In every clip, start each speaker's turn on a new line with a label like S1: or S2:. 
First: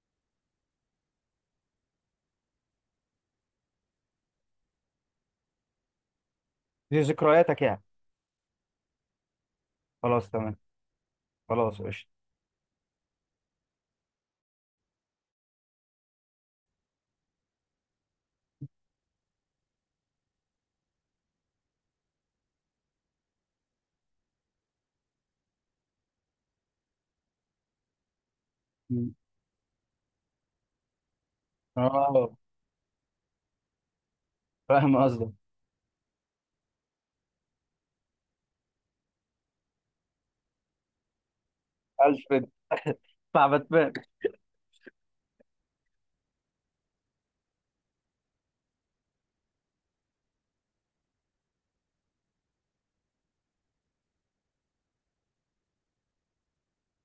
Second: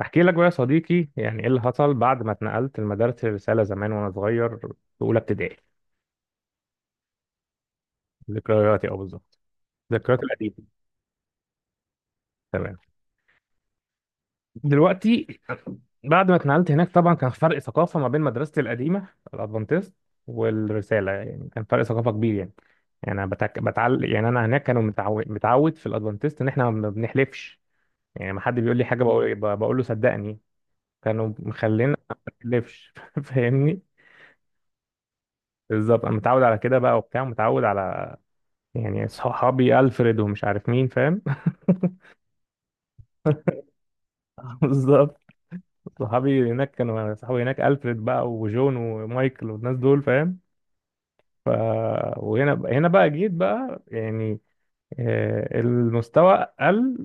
S1: احكي لك بقى يا صديقي يعني ايه اللي حصل بعد ما اتنقلت لمدارس الرساله زمان وانا صغير في اولى ابتدائي.
S2: دي ذكرياتك يعني.
S1: ذكرياتي او بالظبط ذكرياتي
S2: خلاص تمام.
S1: القديمه.
S2: خلاص قشطة.
S1: تمام. دلوقتي بعد ما اتنقلت هناك طبعا كان فرق ثقافه ما بين مدرستي القديمه الادفانتست والرساله، يعني كان فرق ثقافه كبير يعني. يعني انا يعني انا هناك كانوا متعود في الادفانتست ان احنا ما بنحلفش، يعني ما حد بيقول لي حاجه
S2: مم.
S1: بقول له صدقني. كانوا مخلينا ما
S2: اه،
S1: نحلفش فاهمني.
S2: فاهم قصدك.
S1: بالظبط انا متعود على كده بقى وبتاع متعود على، يعني صحابي ألفريد ومش عارف مين فاهم.
S2: الفريد بتاع باتمان.
S1: بالظبط. صحابي هناك كانوا، صحابي هناك ألفريد بقى وجون ومايكل والناس دول فاهم. ف، وهنا بقى جيت بقى يعني المستوى قل.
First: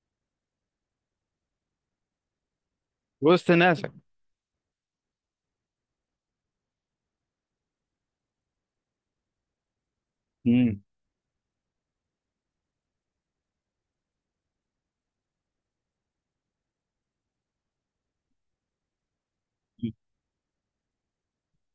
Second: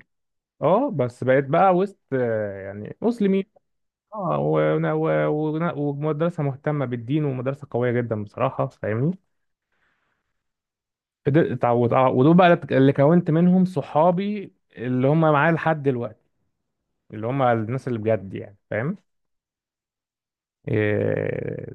S1: اه بس بقيت بقى وسط، يعني مسلمين.
S2: وسط ناسك.
S1: اه ومدرسة مهتمة بالدين ومدرسة قوية جدا بصراحة فاهمني.
S2: مم.
S1: ودول بقى اللي كونت منهم صحابي اللي هم معايا لحد دلوقتي، اللي هم الناس اللي بجد يعني فاهم. إيه،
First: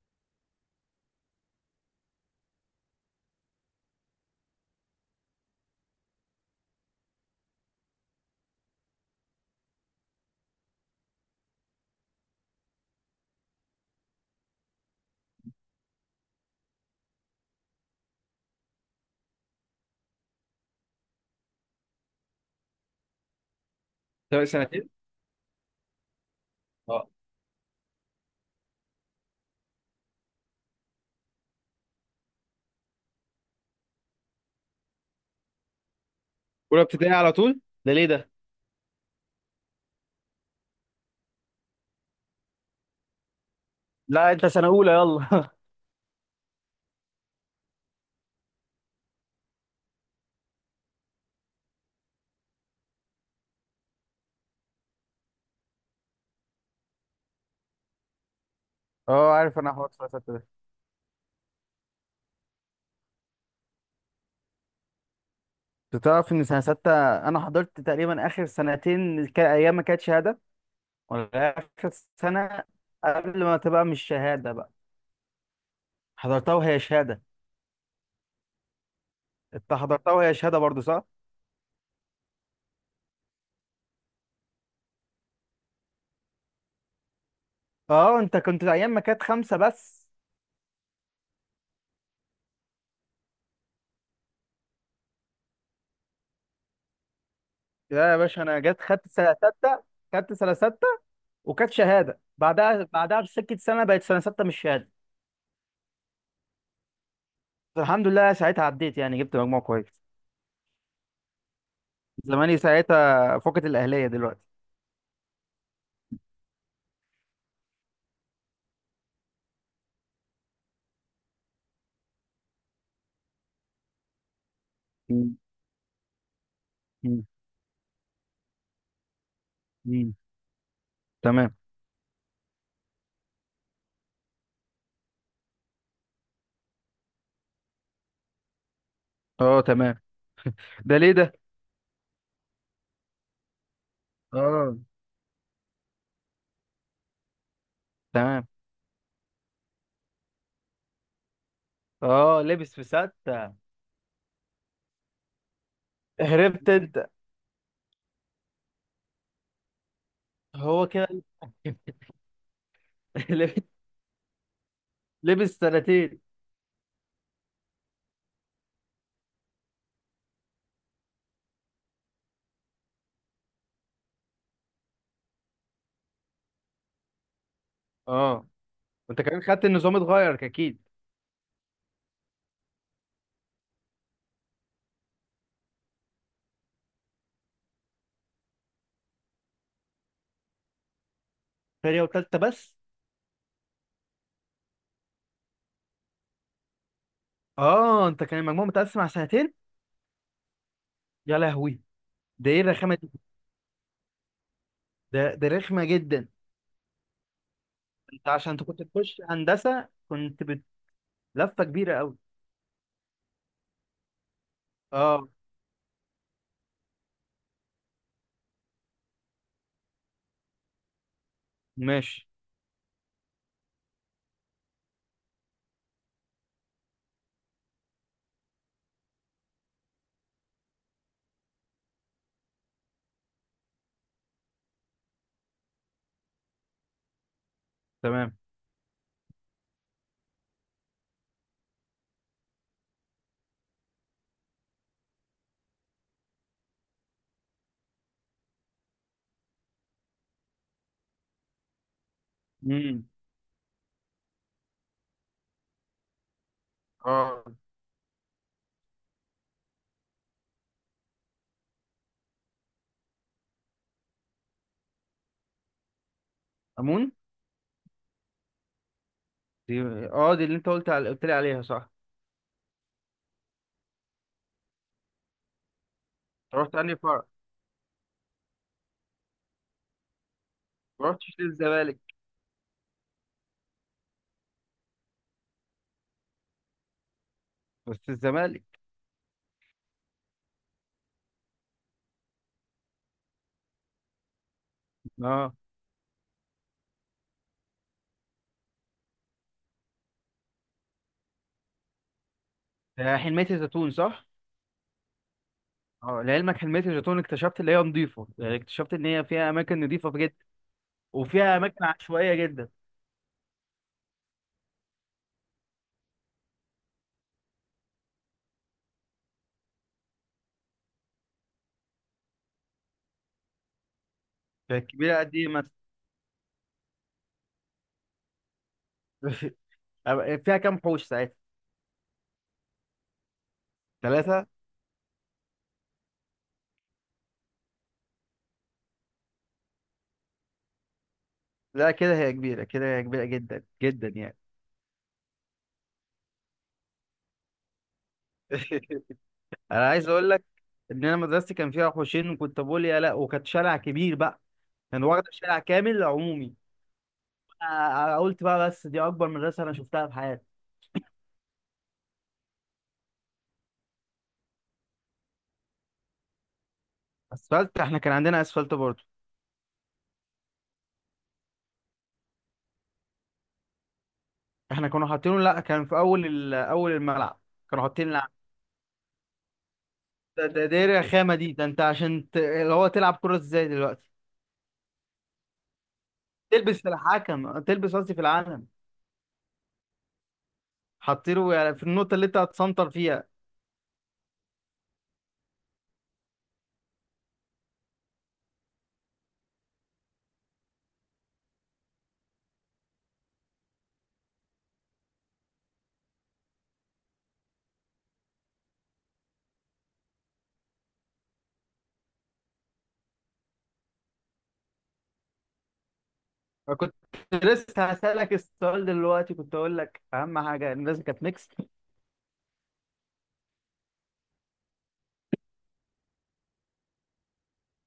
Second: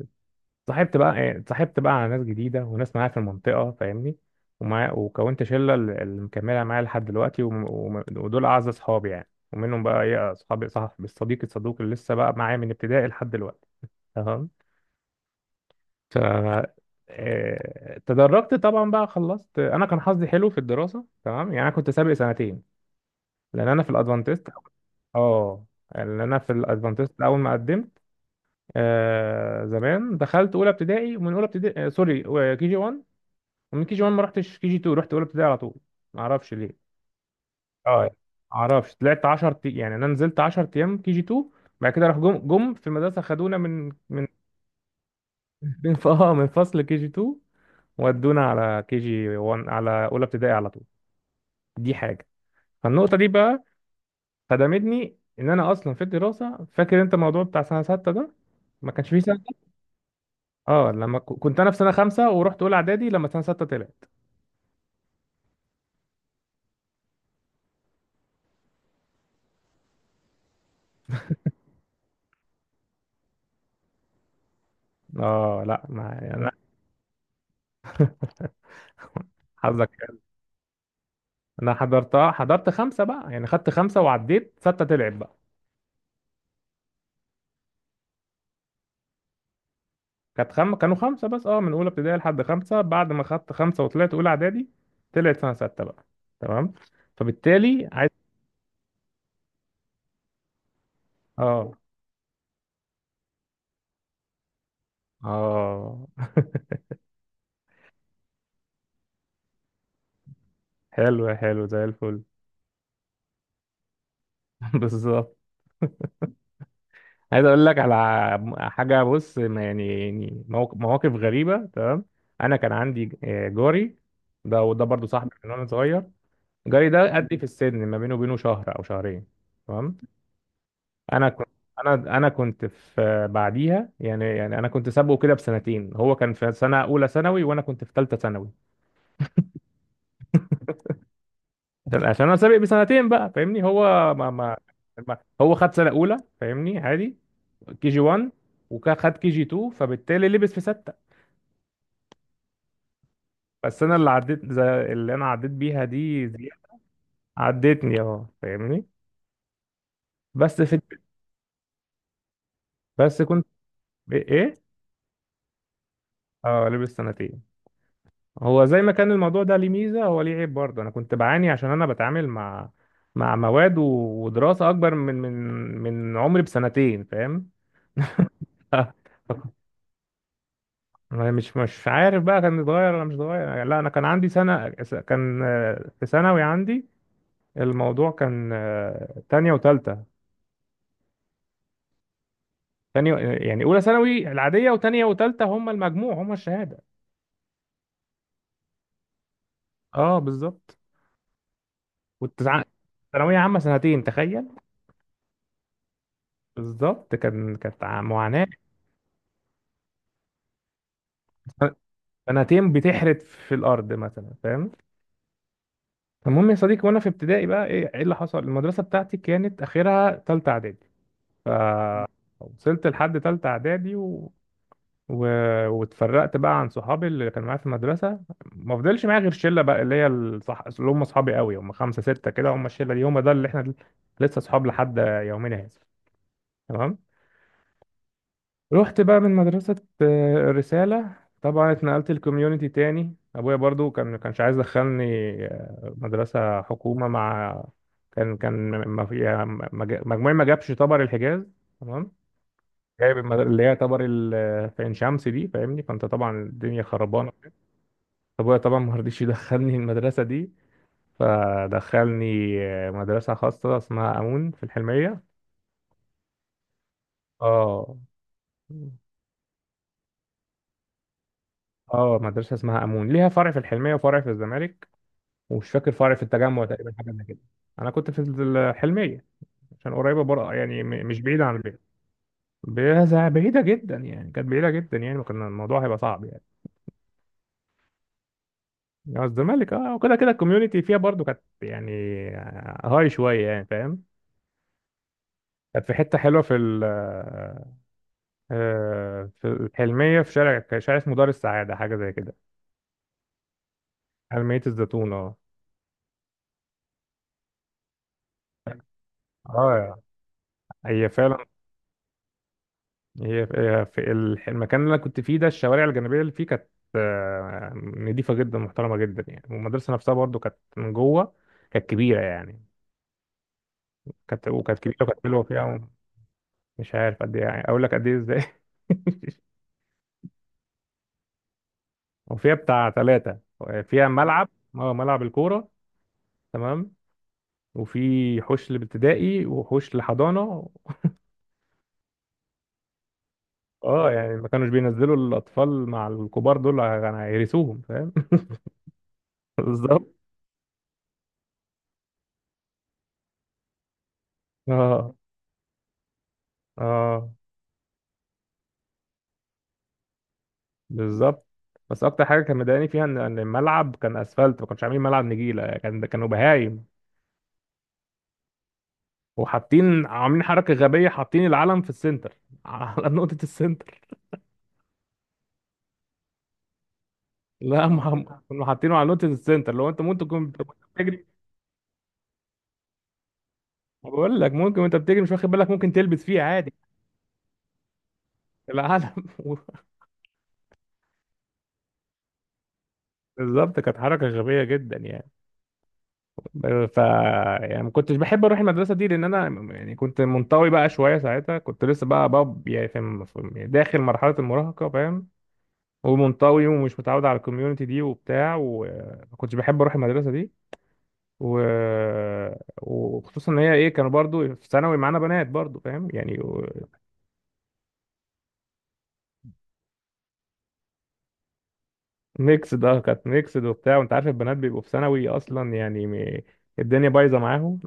S1: اتصاحبت بقى، إيه، اتصاحبت بقى على ناس جديدة وناس معايا في المنطقة فاهمني. ومع وكونت شلة اللي مكملة معايا لحد دلوقتي ودول أعز أصحابي يعني. ومنهم بقى إيه أصحابي صاحب الصديق الصدوق اللي لسه بقى معايا من ابتدائي لحد دلوقتي. تمام. ف، إيه، تدرجت طبعا بقى خلصت. أنا كان حظي حلو في الدراسة تمام. يعني أنا كنت سابق سنتين لأن أنا في
S2: طب
S1: الأدفانتست.
S2: سنتين؟
S1: أه. لأن أنا في
S2: آه.
S1: الأدفانتست أول ما قدمت، آه زمان دخلت اولى ابتدائي. ومن اولى ابتدائي آه سوري، آه، كي جي 1. ومن كي جي 1 ما رحتش كي جي 2، رحت اولى ابتدائي على طول. ما اعرفش ليه.
S2: اولى ابتدائي على طول، ده
S1: اه
S2: ليه
S1: ما
S2: ده؟
S1: اعرفش طلعت 10، يعني انا نزلت 10 ايام كي جي 2 بعد كده، راح جم في المدرسه، خدونا من
S2: لا، انت سنة أولى، يلا.
S1: آه، من فصل كي جي 2 ودونا على كي جي 1 على اولى ابتدائي على طول. دي حاجه. فالنقطه دي بقى خدمتني ان انا اصلا في الدراسه. فاكر انت الموضوع بتاع سنه سته ده؟ ما كانش فيه
S2: اه،
S1: سنه.
S2: عارف انا حوار سنه سته ده.
S1: اه، لما كنت انا في سنه خمسه ورحت اولى اعدادي لما سنه سته طلع.
S2: انت تعرف ان سنه سته، انا حضرت تقريبا اخر سنتين ايام ما كانت شهاده، ولا اخر سنه قبل ما تبقى مش شهاده بقى.
S1: اه لا، ما يعني، لا انا.
S2: حضرتها وهي شهاده. انت
S1: حظك
S2: حضرتها
S1: حلو.
S2: وهي شهاده برضو، صح؟
S1: انا حضرتها حضرت خمسه بقى، يعني خدت خمسه وعديت سته تلعب بقى.
S2: اه، انت كنت ايام ما كانت خمسه بس.
S1: كانوا خمسه بس، اه من اولى ابتدائي لحد خمسه. بعد ما خدت خمسه وطلعت اولى اعدادي طلعت سنه سته بقى. تمام. فبالتالي عايز.
S2: لا يا باشا، انا جت خدت سنه سته. خدت سنه سته، وكانت
S1: اه.
S2: شهاده بعدها. بسكه سنه بقت سنه سته مش شهاده.
S1: اه.
S2: الحمد لله ساعتها عديت يعني، جبت مجموع كويس.
S1: حلو حلو زي الفل.
S2: زماني ساعتها فقد الاهليه دلوقتي.
S1: بالظبط. عايز اقول لك على حاجه. بص ما يعني، يعني مواقف غريبه. تمام. انا كان عندي، آه، جاري ده، وده برضو صاحبي
S2: مم.
S1: من وانا صغير. جاري ده
S2: مم.
S1: قدي في السن، ما بينه وبينه شهر او شهرين. تمام.
S2: مم.
S1: انا كنت،
S2: تمام.
S1: انا كنت في بعديها، يعني، يعني انا كنت سابقه كده بسنتين. هو كان في سنه اولى ثانوي وانا كنت في ثالثه ثانوي.
S2: اه، تمام. ده ليه ده؟
S1: عشان انا سابق بسنتين بقى فاهمني. هو ما
S2: اه،
S1: هو خد سنه اولى فاهمني عادي، كي جي 1
S2: تمام.
S1: وخد كي جي 2 فبالتالي لبس في سته.
S2: اه، لبس في سته.
S1: بس انا اللي عديت، زي اللي انا عديت بيها دي
S2: هربت انت.
S1: عدتني اه فاهمني. بس في،
S2: هو كده.
S1: بس كنت.
S2: لبس
S1: ايه.
S2: لبس سنتين.
S1: اه لبس سنتين. هو زي ما كان الموضوع ده ليه ميزة، هو ليه عيب برضه. أنا كنت بعاني عشان أنا بتعامل مع، مع مواد ودراسة أكبر من من عمري بسنتين فاهم.
S2: اه، انت كمان خدت النظام اتغير اكيد.
S1: أنا مش عارف بقى كان اتغير ولا مش اتغير. لا أنا كان عندي سنة. كان، آه، في ثانوي عندي الموضوع كان، آه، تانية وتالتة.
S2: تانية وتالتة بس؟
S1: تانية. يعني أولى ثانوي العادية، وتانية وتالتة هما المجموع هما الشهادة.
S2: اه، انت كان المجموع متقسم على سنتين؟
S1: أه بالظبط.
S2: يا لهوي، ده ايه
S1: والتسعة
S2: الرخامه؟
S1: ثانوية عامة سنتين تخيل.
S2: ده رخمة جدا.
S1: بالظبط كان، كانت
S2: انت
S1: معاناة.
S2: عشان انت كنت تخش هندسة كنت لفة كبيرة قوي.
S1: سنتين بتحرت في الارض مثلا فاهم.
S2: اه.
S1: المهم يا صديقي وانا في ابتدائي بقى، ايه إيه اللي حصل؟ المدرسه بتاعتي كانت اخرها تالتة اعدادي،
S2: ماشي.
S1: فوصلت لحد تالتة اعدادي و... و... واتفرقت بقى عن صحابي اللي كانوا معايا في المدرسه. ما فضلش معايا غير شله بقى اللي هي اللي هم اصحابي قوي، هم خمسه سته كده، هم الشله دي هم ده اللي احنا لسه اصحاب لحد يومنا هذا. تمام.
S2: تمام.
S1: رحت بقى من مدرسة، آه، الرسالة. طبعا اتنقلت الكوميونيتي تاني. ابويا برضو كان ما كانش عايز يدخلني، آه، مدرسة حكومة مع. كان، ما في يعني، ما جا- مجموعي ما جابش طبر الحجاز. تمام.
S2: امم.
S1: جايب اللي هي طبر آه، في عين شمس دي فاهمني. فانت طبعا الدنيا خربانة.
S2: اه،
S1: ابويا طبعا ما رضيش يدخلني المدرسة دي، فدخلني، آه، مدرسة خاصة اسمها امون في الحلمية.
S2: امون
S1: اه.
S2: دي. اه، دي اللي انت قلت لي عليها، صح؟
S1: اه مدرسة اسمها امون، ليها فرع في الحلمية وفرع في الزمالك، ومش فاكر فرع في التجمع
S2: رحت
S1: تقريبا،
S2: انهي
S1: حاجه
S2: فرع؟
S1: زي كده. انا كنت في الحلميه عشان قريبه بره، يعني مش
S2: رحتش
S1: بعيده عن البيت.
S2: للزمالك؟
S1: بعيده جدا يعني، كانت بعيده جدا يعني، وكان الموضوع هيبقى صعب يعني.
S2: بس الزمالك.
S1: يعني الزمالك، اه. وكده كده الكوميونتي فيها برضو كانت يعني هاي شويه يعني فاهم.
S2: اه.
S1: كانت في حته حلوه في آه، في الحلميه، في شارع، شارع اسمه دار السعاده حاجه زي كده.
S2: ده حلمية الزيتون، صح؟
S1: حلميه الزيتون اه.
S2: اه، لعلمك حلمية الزيتون اكتشفت اللي هي نظيفة، يعني اكتشفت ان هي فيها اماكن
S1: اه
S2: نظيفة جدا.
S1: هي فعلا.
S2: وفيها اماكن عشوائية جدا.
S1: هي هي في المكان اللي انا كنت فيه ده، الشوارع الجانبيه اللي فيه كانت، آه، نضيفه جدا محترمه جدا يعني. والمدرسه نفسها برضو كانت من جوه كانت كبيره يعني. كانت، وكانت
S2: كانت
S1: كبيره
S2: كبيرة
S1: وكانت
S2: قد
S1: حلوه
S2: ايه مثلا؟
S1: فيها. مش عارف قد ايه يعني، اقول لك قد ايه ازاي؟
S2: فيها كام حوش ساعتها؟
S1: وفيها بتاع ثلاثه. فيها
S2: ثلاثة؟
S1: ملعب، اه ملعب الكوره. تمام. وفي حوش لابتدائي وحوش لحضانه.
S2: لا كده هي كبيرة، كده هي كبيرة جدا جدا
S1: اه يعني
S2: يعني.
S1: ما كانوش بينزلوا الاطفال مع الكبار دول يعني هيرثوهم فاهم.
S2: انا عايز
S1: بالظبط.
S2: اقول لك ان انا مدرستي كان فيها حوشين وكنت بقول يا لا، وكانت شارع كبير بقى. كان
S1: اه.
S2: واخد شارع كامل عمومي.
S1: اه
S2: أنا قلت بقى بس دي اكبر مدرسة انا شفتها في حياتي.
S1: بالظبط. بس اكتر حاجه كان مضايقاني فيها ان إن الملعب كان اسفلت، ما كانش عاملين ملعب نجيله يعني، كان كانوا بهايم.
S2: اسفلت؟ احنا كان عندنا اسفلت برضه.
S1: وحاطين عاملين حركه غبيه حاطين العلم في السنتر على نقطه السنتر.
S2: احنا كنا حاطينه، لا كان في اول الملعب. كانوا
S1: لا ما
S2: حاطين
S1: هم
S2: لعب.
S1: كانوا حاطينه على نقطه السنتر، لو انت ممكن تكون أنت وأنت
S2: ده ايه
S1: بتجري.
S2: الرخامة دي؟ ده انت عشان اللي هو تلعب كرة ازاي دلوقتي؟
S1: بقول لك ممكن وانت بتجري مش واخد بالك ممكن تلبس فيه عادي.
S2: تلبس في الحكم، تلبس قصدي في العالم.
S1: العلم.
S2: حاطينه يعني في النقطة اللي انت هتسنطر فيها.
S1: بالظبط كانت حركه غبيه جدا يعني. ف يعني ما كنتش بحب اروح المدرسه دي لان انا، يعني كنت منطوي بقى شويه ساعتها. كنت لسه بقى باب يعني في داخل مرحله المراهقه فاهم. ومنطوي ومش متعود على الكوميونتي دي وبتاع، وما كنتش بحب اروح المدرسه دي و... وخصوصا ان هي ايه، كانوا برضو في ثانوي معانا بنات برضو فاهم يعني و...
S2: أنا كنت لسه هسألك السؤال دلوقتي، كنت أقول لك أهم حاجة إن لازم كانت ميكس.
S1: ميكس ده. كانت ميكس ده وبتاع. وانت عارف البنات بيبقوا في ثانوي اصلا يعني م... الدنيا بايظه معاهم.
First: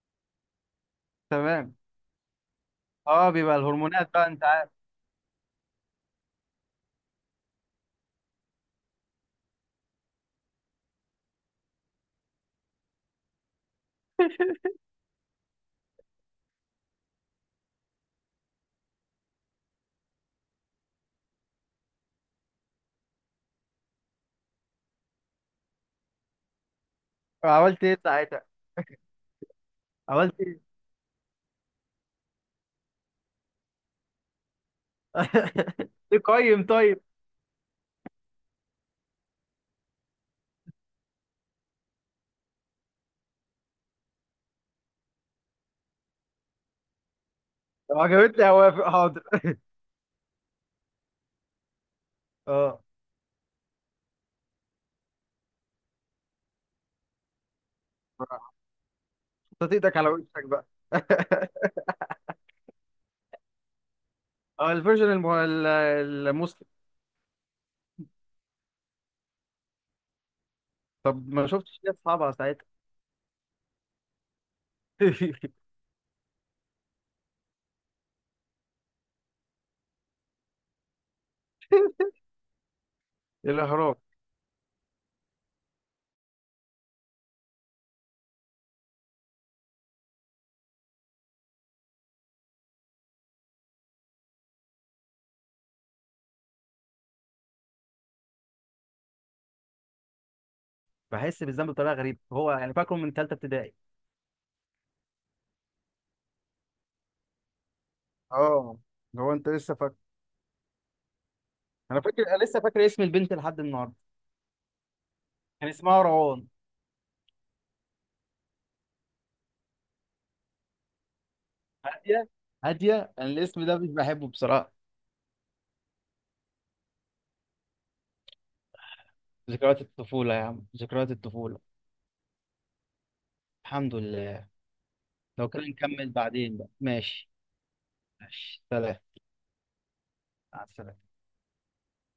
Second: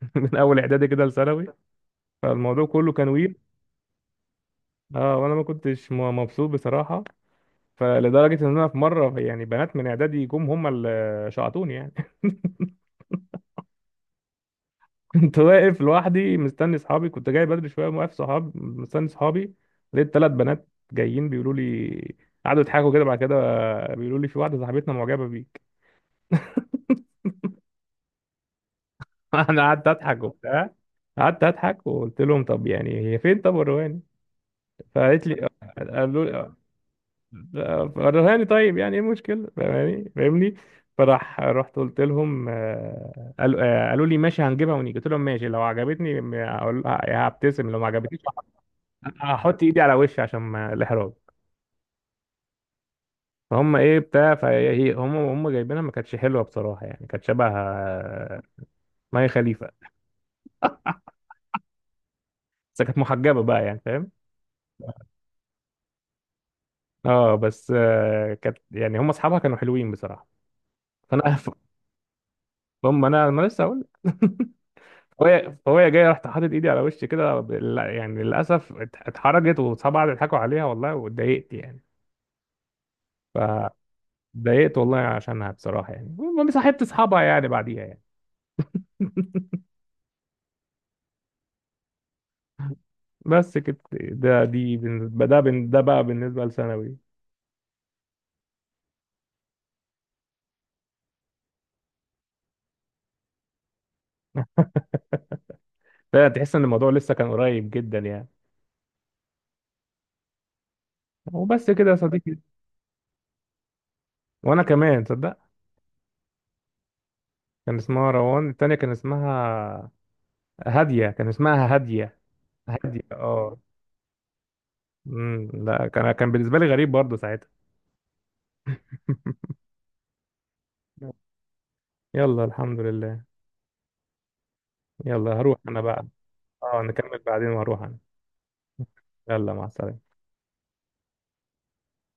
S1: من اول اعدادي كده لثانوي.
S2: تمام.
S1: فالموضوع كله كان
S2: أه،
S1: ويل.
S2: بيبقى الهرمونات بقى أنت عارف.
S1: اه وانا ما كنتش مبسوط بصراحه. فلدرجه ان انا في مره يعني بنات من اعدادي جم هم اللي شعطوني يعني. كنت واقف لوحدي مستني صحابي، كنت جاي بدري شويه، واقف صحابي مستني صحابي. لقيت ثلاث بنات جايين بيقولوا لي، قعدوا يضحكوا كده، بعد كده بيقولوا لي في واحده صاحبتنا معجبه بيك.
S2: عملت إيه ساعتها؟
S1: انا قعدت اضحك
S2: عملت إيه؟
S1: وبتاع. قعدت اضحك وقلت لهم طب يعني هي فين، طب الرهاني. فقالت لي،
S2: إيه
S1: قالوا لي
S2: قيم طيب؟
S1: الرهاني طيب، يعني ايه المشكله فاهماني فاهمني. فراح رحت قلت لهم، آه، قالوا، آه، قالوا لي ماشي هنجيبها ونيجي، قلت لهم ماشي لو عجبتني هبتسم، لو ما
S2: لو
S1: عجبتنيش
S2: عجبتني هوافق، حاضر.
S1: هحط ايدي على وشي عشان ما الاحراج.
S2: أه،
S1: فهم ايه بتاع. فهي إيه، هم جايبينها، ما كانتش حلوه بصراحه يعني، كانت شبه، آه، مي خليفه.
S2: حطيت إيدك على وشك بقى.
S1: بس كانت محجبه بقى يعني فاهم.
S2: أه، الفيرجن المسلم.
S1: اه بس، آه، كانت يعني هم اصحابها كانوا حلوين بصراحه. فانا
S2: طب ما شفتش ليه أصحابها ساعتها؟
S1: هم انا لسه هقول. فهي فهي جايه، رحت حاطط ايدي على وشي كده يعني للاسف اتحرجت، واصحابها قعدوا يضحكوا عليها والله، واتضايقت يعني.
S2: الإهرام.
S1: فضايقت والله عشانها بصراحه يعني. المهم صاحبت اصحابها يعني بعديها يعني، بس كده. ده دي بالنسبة ده ده بقى بالنسبة لثانوي.
S2: بحس بالذنب بطريقة غريبة، هو يعني فاكره من تالتة ابتدائي.
S1: ده تحس ان الموضوع لسه كان قريب جدا يعني.
S2: أه. هو أنت لسه فاكر؟
S1: وبس كده يا
S2: أنا فاكر،
S1: صديقي.
S2: أنا لسه فاكر اسم البنت لحد النهاردة.
S1: وانا كمان تصدق
S2: كان اسمها روان.
S1: كان اسمها روان، التانية كان اسمها هادية، كان اسمها هادية.
S2: هادية.
S1: هادية
S2: هادية. أنا
S1: اه.
S2: الاسم ده مش بحبه بصراحة.
S1: لا كان، كان بالنسبة لي غريب برضه ساعتها.
S2: ذكريات الطفولة يا عم، ذكريات الطفولة.
S1: يلا الحمد لله.
S2: الحمد لله.
S1: يلا
S2: لو
S1: هروح
S2: كده
S1: انا بقى.
S2: نكمل بعدين بقى،
S1: اه نكمل
S2: ماشي.
S1: بعدين وهروح انا.
S2: ماشي، سلام.
S1: يلا مع السلامة.
S2: مع السلامة.